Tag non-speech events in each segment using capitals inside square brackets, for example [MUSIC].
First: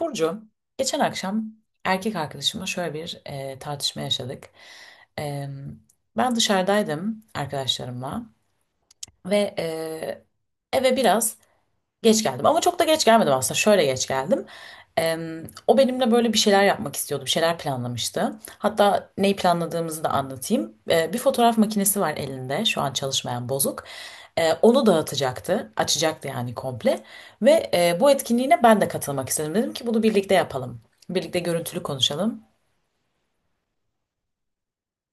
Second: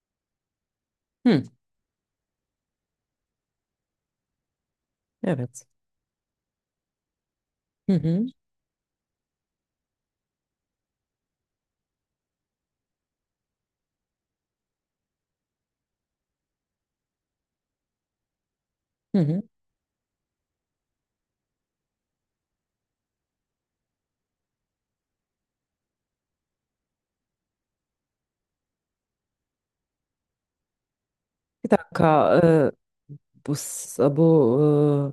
Burcu, geçen Hı, akşam erkek arkadaşımla şöyle bir tartışma yaşadık. E, evet. ben dışarıdaydım Hı arkadaşlarımla hı, ve eve biraz geç geldim ama çok da geç gelmedim aslında. Şöyle geç geldim. Em, o benimle böyle bir şeyler yapmak istiyordu, bir şeyler planlamıştı. Hatta hı neyi hı. planladığımızı da anlatayım. E, bir fotoğraf makinesi var elinde, şu an çalışmayan bozuk. E, onu dağıtacaktı, açacaktı yani komple. Ve bu etkinliğine ben de katılmak istedim. Dedim ki bunu birlikte yapalım. Birlikte Bir görüntülü dakika, konuşalım. Bu s- bu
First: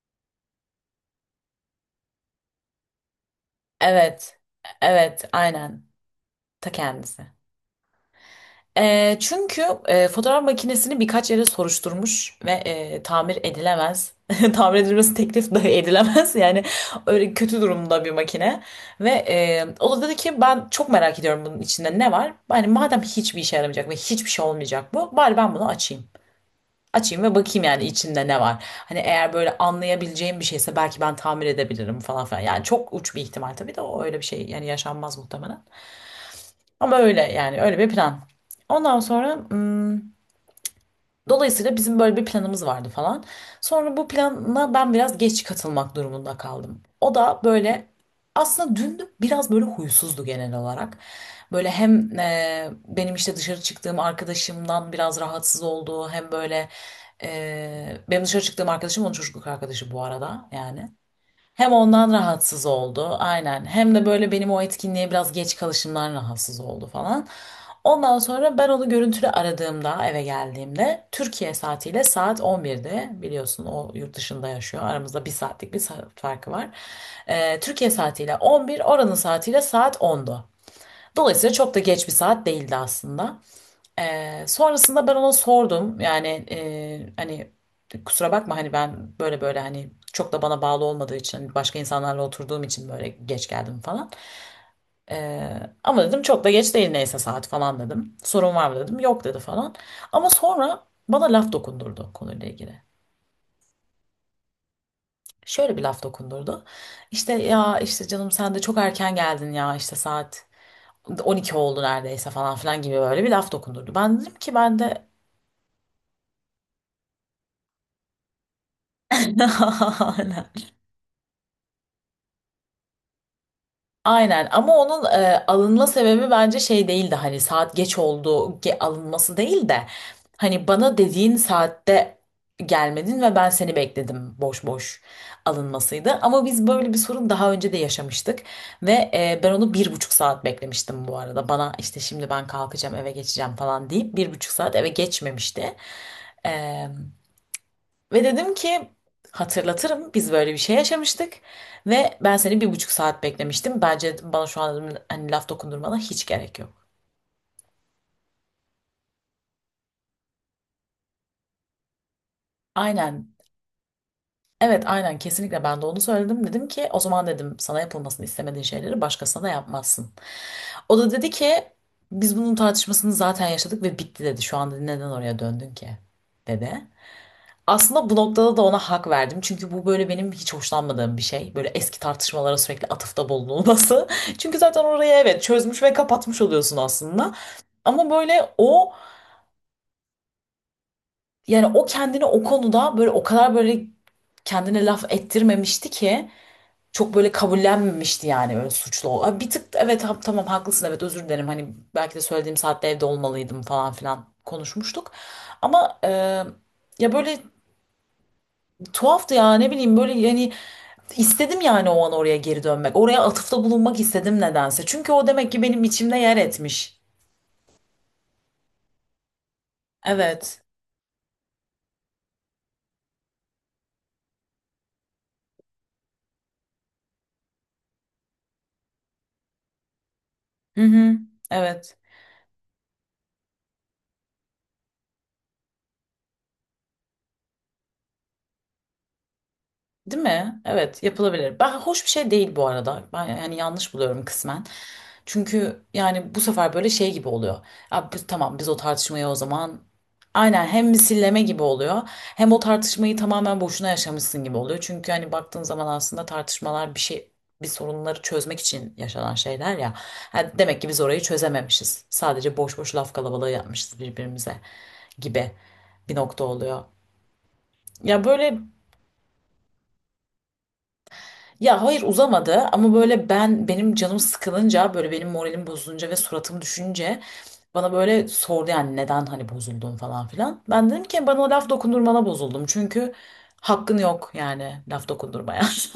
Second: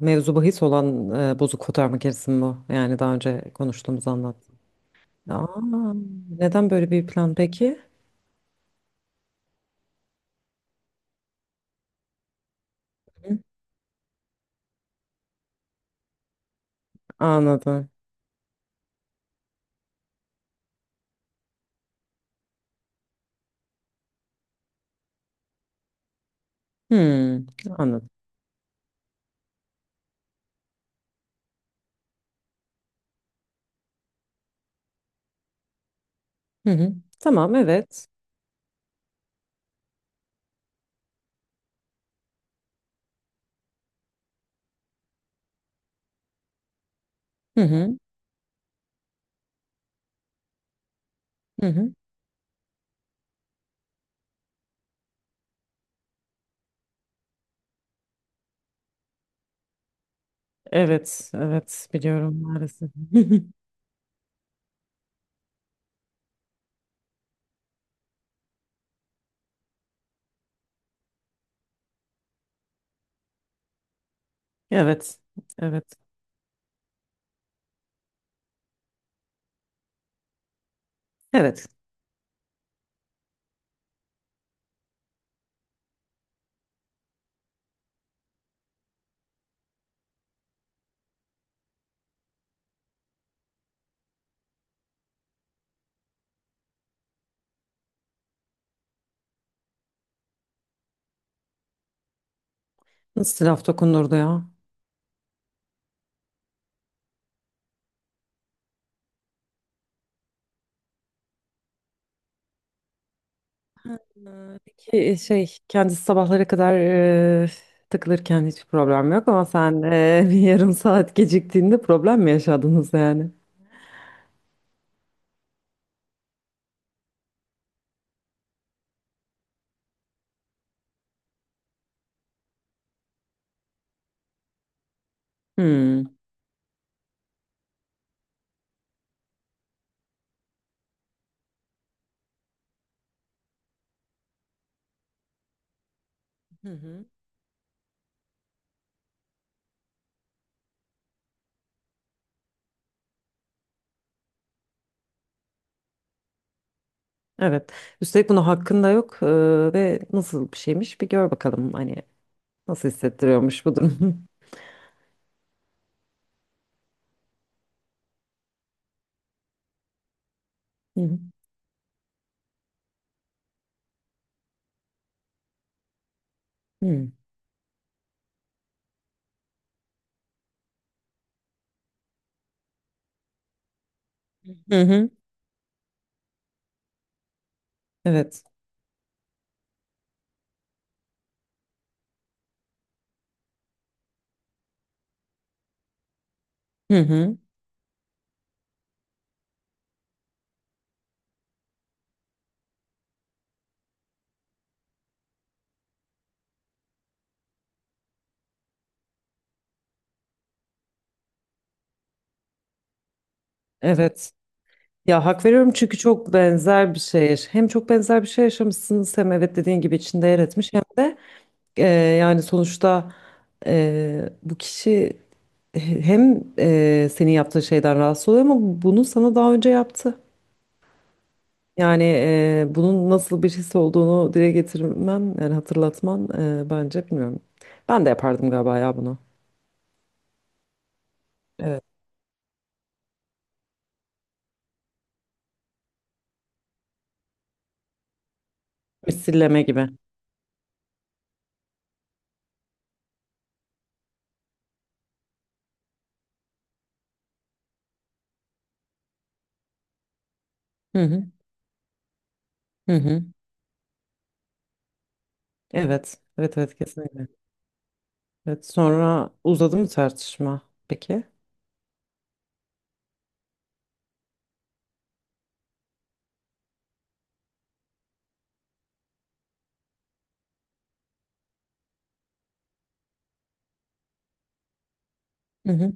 e, mevzu bahis olan bozuk fotoğraf makinesi mi bu? Yani daha önce konuştuğumuz Evet, anlattım. evet, Aa, aynen. neden Ta böyle bir kendisi. plan peki? E, çünkü fotoğraf makinesini birkaç yere soruşturmuş ve tamir Hı, edilemez. [LAUGHS] Tamir edilmesi teklif dahi edilemez. [LAUGHS] Yani öyle kötü anladım. durumda bir makine. Ve o da dedi ki ben çok merak ediyorum bunun içinde ne var. Yani madem hiçbir işe yaramayacak ve hiçbir şey olmayacak bu. Bari ben bunu açayım. Açayım ve Hı, bakayım yani anladım. içinde ne var. Hani eğer böyle anlayabileceğim bir şeyse belki ben tamir edebilirim falan filan. Yani çok uç bir ihtimal tabii de o öyle bir şey yani yaşanmaz muhtemelen. Hı hı. Ama öyle Tamam, yani öyle bir evet. plan. Ondan sonra, dolayısıyla bizim böyle bir planımız vardı falan. Sonra bu plana ben biraz geç katılmak durumunda kaldım. O da Hı böyle hı, aslında dün biraz böyle huysuzdu genel olarak. hı Böyle hı. hem benim işte dışarı çıktığım arkadaşımdan biraz rahatsız oldu. Hem böyle benim dışarı çıktığım arkadaşım onun çocukluk arkadaşı bu arada yani. Evet, Hem evet ondan biliyorum rahatsız maalesef. oldu [LAUGHS] aynen. Hem de böyle benim o etkinliğe biraz geç kalışımdan rahatsız oldu falan. Ondan sonra ben onu görüntülü aradığımda eve geldiğimde Türkiye saatiyle saat 11'de biliyorsun, o yurt dışında yaşıyor, Evet, aramızda bir saatlik bir evet. saat farkı var. Türkiye saatiyle 11 oranın saatiyle saat 10'du. Dolayısıyla Evet. çok da geç bir saat değildi aslında. Sonrasında ben ona sordum yani, hani kusura bakma, hani ben böyle böyle, hani çok da bana bağlı olmadığı için başka insanlarla oturduğum için böyle geç geldim falan. Ama dedim çok da geç değil neyse saat falan dedim. Sorun var mı dedim. Yok dedi falan. Ama sonra bana laf dokundurdu konuyla ilgili. Nasıl laf dokunurdu ya? Şöyle bir laf dokundurdu. İşte ya, işte canım sen de çok erken geldin ya, işte saat 12 oldu neredeyse falan filan gibi böyle bir laf dokundurdu. Ben dedim ki ben Ki de, şey kendisi sabahlara kadar e, takılırken hiç problem yok ama sen [LAUGHS] [LAUGHS] bir aynen. yarım saat geciktiğinde problem mi yaşadınız yani? Aynen, ama onun alınma sebebi bence şey değildi, hani saat geç oldu alınması değil de hani bana dediğin saatte gelmedin ve ben seni bekledim boş boş alınmasıydı. Hmm. Ama biz böyle bir sorun daha önce de yaşamıştık ve ben onu bir buçuk saat beklemiştim bu arada, bana işte şimdi ben kalkacağım eve geçeceğim falan deyip bir buçuk saat eve geçmemişti. Hı hı. Ve dedim ki hatırlatırım, biz böyle bir şey yaşamıştık ve ben seni bir buçuk saat beklemiştim. Bence bana şu an dedim, hani laf dokundurmana hiç gerek yok. Evet. Üstelik buna hakkın da yok ve nasıl bir şeymiş bir gör bakalım hani nasıl Aynen. hissettiriyormuş bu durum. [LAUGHS] Evet aynen, kesinlikle ben de onu söyledim. Dedim ki o zaman dedim, sana yapılmasını istemediğin şeyleri başkasına da yapmazsın. O Hı da hı. dedi ki biz bunun tartışmasını zaten yaşadık ve bitti dedi. Şu anda neden oraya döndün ki, dedi. Hı Aslında bu noktada da ona hak verdim. Çünkü bu böyle benim hiç hoşlanmadığım bir şey. Böyle eski tartışmalara sürekli atıfta bulunulması. [LAUGHS] Çünkü hı. zaten Hı. orayı evet çözmüş ve kapatmış oluyorsun aslında. Ama Evet. böyle o, yani o kendini o konuda böyle o kadar böyle kendine laf ettirmemişti ki, Hı çok böyle hı. kabullenmemişti yani, böyle suçlu. Ha, bir tık evet, tamam haklısın evet özür dilerim, hani belki de söylediğim saatte evde olmalıydım falan filan konuşmuştuk. Ama ya böyle, tuhaftı ya, ne bileyim böyle yani, istedim yani o an oraya geri dönmek. Oraya atıfta bulunmak Evet. istedim nedense. Çünkü Ya o hak demek ki veriyorum benim çünkü içimde çok yer benzer bir etmiş. şey. Hem çok benzer bir şey yaşamışsınız, hem evet dediğin gibi içinde yer Evet. etmiş, hem de Eee, yani sonuçta bu kişi [LAUGHS] hem senin yaptığın şeyden rahatsız oluyor ama bunu sana daha önce yaptı. Hı hı. Evet. Yani bunun nasıl bir his olduğunu dile getirmen, yani hatırlatman, bence bilmiyorum. Ben de yapardım galiba ya bunu. Değil mi? Evet, yapılabilir. Ben, Evet. hoş bir şey değil bu arada. Ben yani yanlış buluyorum kısmen. Çünkü yani bu sefer böyle şey gibi oluyor. Ya biz, tamam biz o tartışmayı o Misilleme zaman, gibi. aynen, hem misilleme gibi oluyor hem o tartışmayı tamamen boşuna yaşamışsın gibi oluyor. Çünkü hani baktığın zaman aslında tartışmalar bir sorunları çözmek için yaşanan şeyler ya. Ha, demek ki Hı biz orayı hı. çözememişiz. Sadece boş Hı boş laf hı. kalabalığı yapmışız birbirimize gibi bir Evet. nokta Evet, evet, oluyor. kesinlikle. Ya böyle, Evet, sonra uzadı mı tartışma peki? ya hayır uzamadı ama böyle, ben benim canım sıkılınca, böyle benim moralim bozulunca ve suratım düşünce bana böyle sordu yani neden hani bozuldun falan filan. Ben dedim ki bana laf dokundurmana bozuldum çünkü hakkın yok yani laf dokundurmaya. [LAUGHS] Hı hı.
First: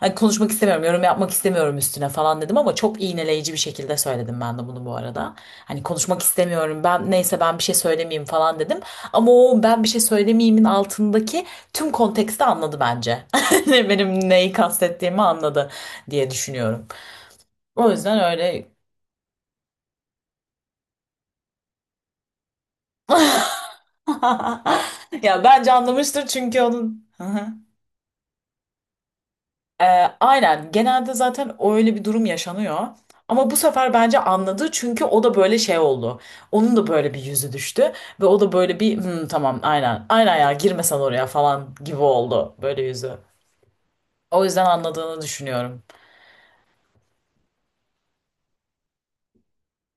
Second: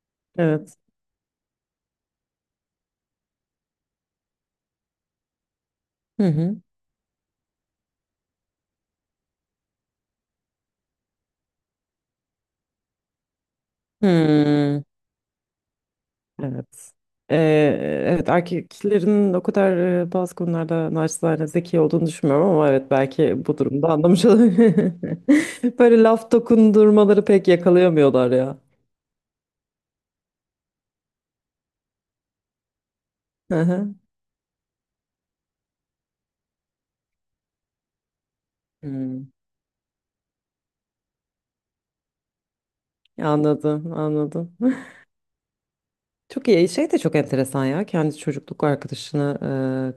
Hani konuşmak Evet. istemiyorum, yorum yapmak istemiyorum üstüne falan dedim, ama çok iğneleyici bir şekilde söyledim ben de bunu bu arada. Hani konuşmak Hı hı. istemiyorum, ben neyse ben bir şey söylemeyeyim falan dedim, ama o ben bir şey söylemeyeyimin altındaki tüm konteksti anladı bence. [LAUGHS] benim neyi Hmm. kastettiğimi anladı diye düşünüyorum. Evet. O Ee, yüzden evet, öyle. erkeklerin o kadar bazı konularda naçizane zeki olduğunu düşünmüyorum ama evet, belki bu [LAUGHS] durumda anlamış olabilir. Ya bence [LAUGHS] Böyle anlamıştır, laf çünkü onun. Hı dokundurmaları hı. pek yakalayamıyorlar ya. Ee, aynen genelde zaten öyle bir durum yaşanıyor. Ama Hı bu sefer hı. bence anladı çünkü o da böyle şey oldu. Onun da böyle bir yüzü düştü ve o da böyle bir "Hmm, Hmm. tamam, aynen aynen, ya girmesen oraya" falan gibi oldu böyle yüzü. Anladım, O anladım. yüzden [LAUGHS] anladığını düşünüyorum. Çok iyi. Şey de çok enteresan ya. Kendi çocukluk arkadaşını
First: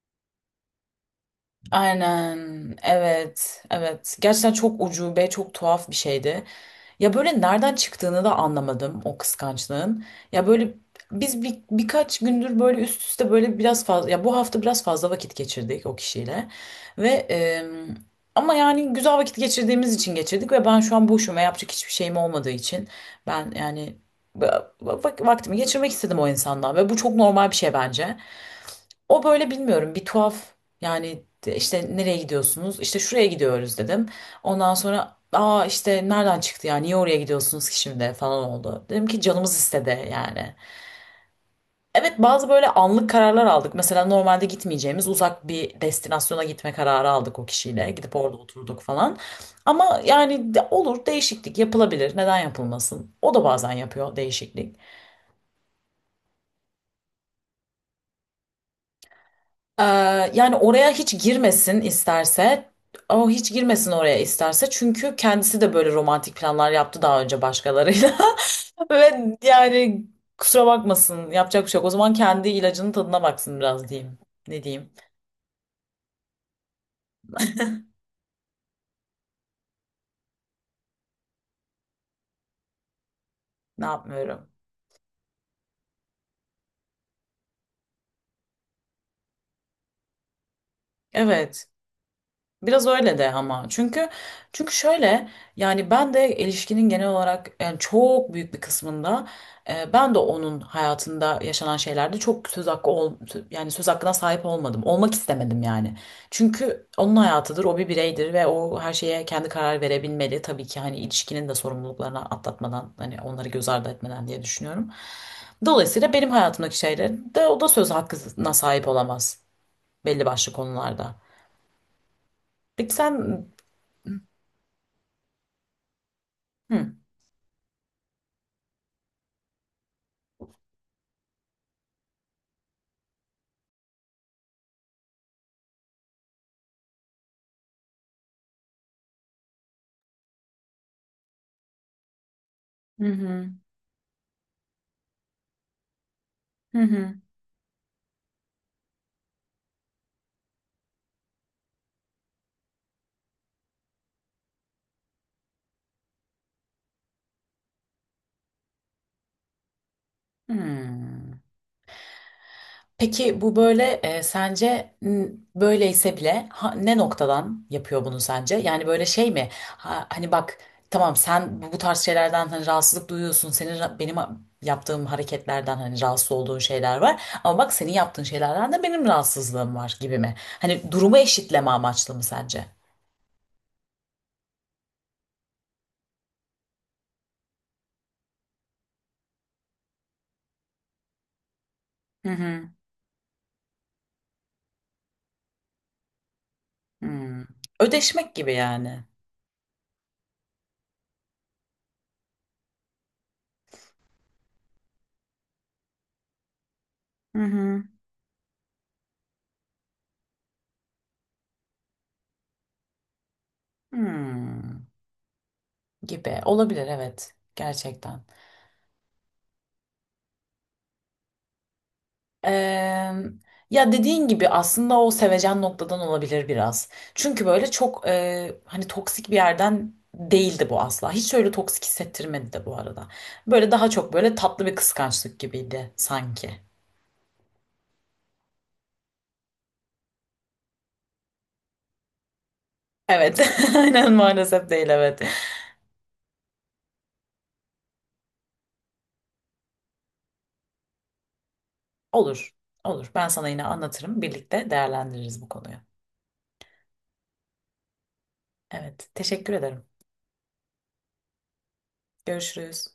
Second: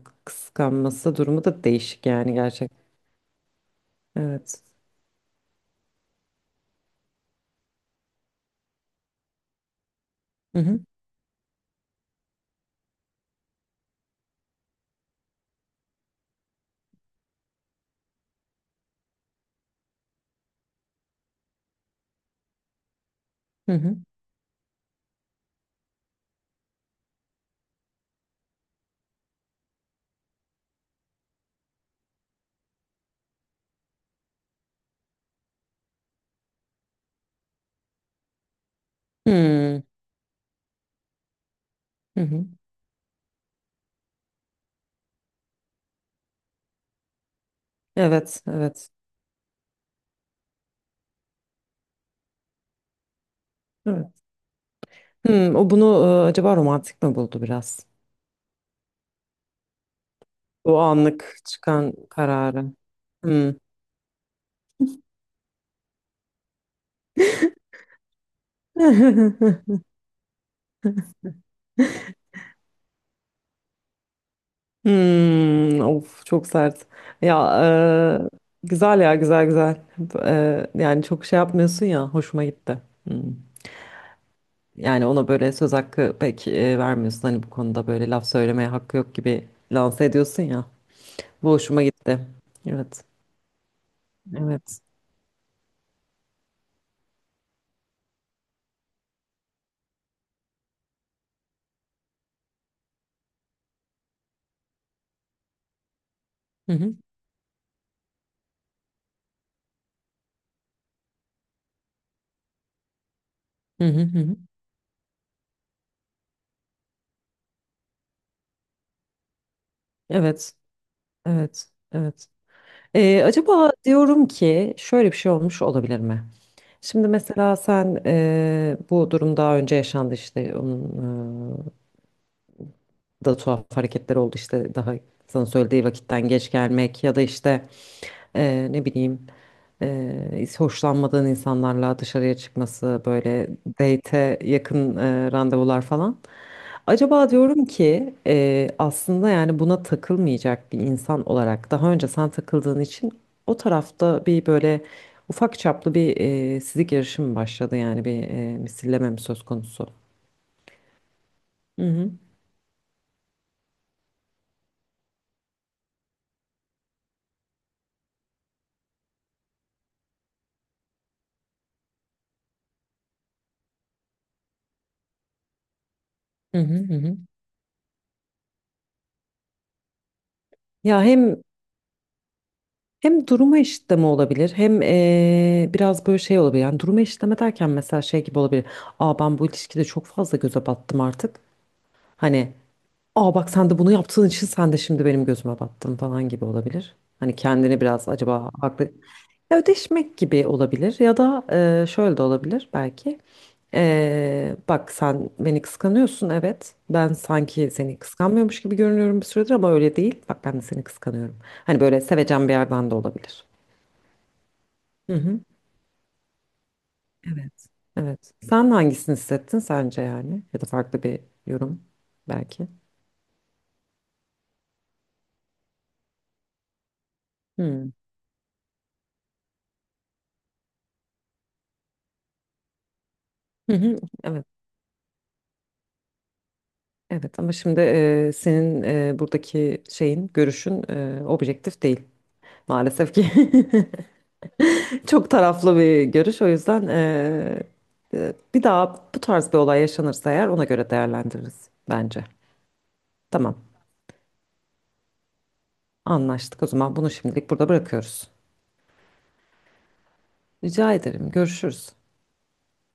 kıskanması durumu da değişik yani, Aynen, gerçekten. evet evet, gerçekten Evet. çok ucube, çok tuhaf bir şeydi. Ya böyle nereden çıktığını da anlamadım o kıskançlığın. Ya Hı böyle, hı. biz birkaç gündür böyle üst üste, böyle biraz fazla, ya bu hafta biraz fazla vakit geçirdik o kişiyle. Ve ama yani güzel vakit geçirdiğimiz için geçirdik, ve ben şu an boşum ve yapacak hiçbir şeyim olmadığı için ben Hı yani hı. Vaktimi geçirmek istedim o insandan, ve bu çok normal bir şey bence. O böyle bilmiyorum bir tuhaf, yani işte nereye gidiyorsunuz? İşte şuraya gidiyoruz dedim. Ondan sonra, aa işte nereden çıktı ya, niye oraya gidiyorsunuz ki şimdi falan oldu. Dedim ki canımız Hmm. istedi yani. Evet, Hı hı. bazı böyle anlık kararlar aldık. Mesela normalde gitmeyeceğimiz uzak bir destinasyona gitme kararı aldık o kişiyle. Gidip orada Evet, oturduk evet. falan. Ama yani olur, değişiklik yapılabilir. Neden yapılmasın? O da bazen yapıyor Evet. değişiklik. Hmm, o bunu acaba romantik mi buldu biraz? Ee, yani Bu oraya hiç anlık girmesin çıkan isterse. kararı. O hiç Hmm. girmesin oraya isterse. Çünkü kendisi de böyle romantik planlar yaptı daha önce başkalarıyla. [LAUGHS] Ve [LAUGHS] yani kusura bakmasın, yapacak bir şey yok. O zaman kendi ilacının tadına baksın biraz diyeyim. Ne diyeyim? Hmm, of, çok sert. Ya güzel, ya güzel, güzel. Yani çok şey yapmıyorsun ya, hoşuma gitti. Hmm. Ne yapmıyorum? Yani ona böyle söz hakkı pek vermiyorsun. Hani bu konuda böyle laf söylemeye hakkı yok gibi lanse ediyorsun ya. Bu Evet. hoşuma gitti. Biraz Evet. öyle de, ama çünkü Evet. şöyle, yani ben de ilişkinin genel olarak yani çok büyük bir kısmında, ben de onun hayatında yaşanan şeylerde çok söz hakkı yani söz hakkına sahip olmadım. Olmak istemedim yani. Hı Çünkü hı. onun hayatıdır, o bir bireydir ve o her şeye kendi karar verebilmeli. Tabii ki hani ilişkinin de sorumluluklarını atlatmadan, hani onları göz Hı ardı hı hı. etmeden Hı. diye düşünüyorum. Dolayısıyla benim hayatımdaki şeylerde o da söz hakkına sahip olamaz belli başlı Evet. konularda. Evet. Evet. Peki sen. Acaba diyorum ki, şöyle bir şey olmuş olabilir mi? Hı. Şimdi mesela sen, bu durum daha önce yaşandı işte, da tuhaf hareketler oldu işte, daha sana söylediği vakitten geç gelmek ya da işte ne bileyim, hoşlanmadığın insanlarla dışarıya çıkması, Hı böyle hı. date'e yakın randevular falan. Hı hı. Acaba diyorum ki aslında, yani buna takılmayacak bir insan olarak, daha önce sen takıldığın için o tarafta bir böyle ufak çaplı bir sizi girişim başladı, yani bir misilleme mi söz konusu? Hmm. Hı hı. Peki bu böyle, sence böyleyse bile, ne noktadan yapıyor bunu sence? Yani böyle şey mi? Ha, hani bak, tamam sen bu tarz şeylerden hani rahatsızlık duyuyorsun. Senin benim yaptığım hareketlerden hani rahatsız Hı olduğun hı hı. şeyler Hı. var. Ama bak, senin yaptığın şeylerden de benim rahatsızlığım var gibi mi? Hani Ya, durumu hem eşitleme amaçlı mı sence? Hem duruma eşitleme olabilir, hem biraz böyle şey olabilir. Yani duruma eşitleme derken mesela şey gibi olabilir. Aa, ben bu ilişkide çok fazla göze battım artık. Hı Hani, hı. aa, bak sen de bunu yaptığın için sen de şimdi benim gözüme battın falan gibi olabilir. Hani Hmm. kendini biraz Ödeşmek acaba gibi haklı, yani. ya ödeşmek gibi olabilir, ya da şöyle de olabilir belki. Bak, sen beni kıskanıyorsun, evet. Ben Hı sanki hı. seni kıskanmıyormuş gibi görünüyorum bir süredir, ama öyle değil. Bak, ben de seni kıskanıyorum. Hani böyle sevecen bir yerden de olabilir. Hmm. Hı hı. Gibi olabilir, evet, Evet. gerçekten. Evet. Sen hangisini hissettin sence, yani? Ya da farklı bir yorum belki. Eee, ya dediğin gibi aslında o sevecen noktadan olabilir biraz. Çünkü böyle Hı. çok hani toksik bir yerden değildi bu asla. Hiç öyle toksik hissettirmedi de bu arada. Böyle Hı daha hı. çok böyle Evet. tatlı bir kıskançlık gibiydi sanki. Evet, ama şimdi senin buradaki şeyin, görüşün objektif değil maalesef ki, Evet, [LAUGHS] aynen, maalesef değil, [LAUGHS] evet. çok taraflı bir görüş. O yüzden bir daha bu tarz bir olay yaşanırsa eğer, ona göre değerlendiririz bence. Olur, olur. Ben sana Tamam, yine anlatırım. Birlikte değerlendiririz bu konuyu. anlaştık o zaman, bunu şimdilik burada bırakıyoruz. Evet, teşekkür ederim. Rica ederim, görüşürüz. Görüşürüz.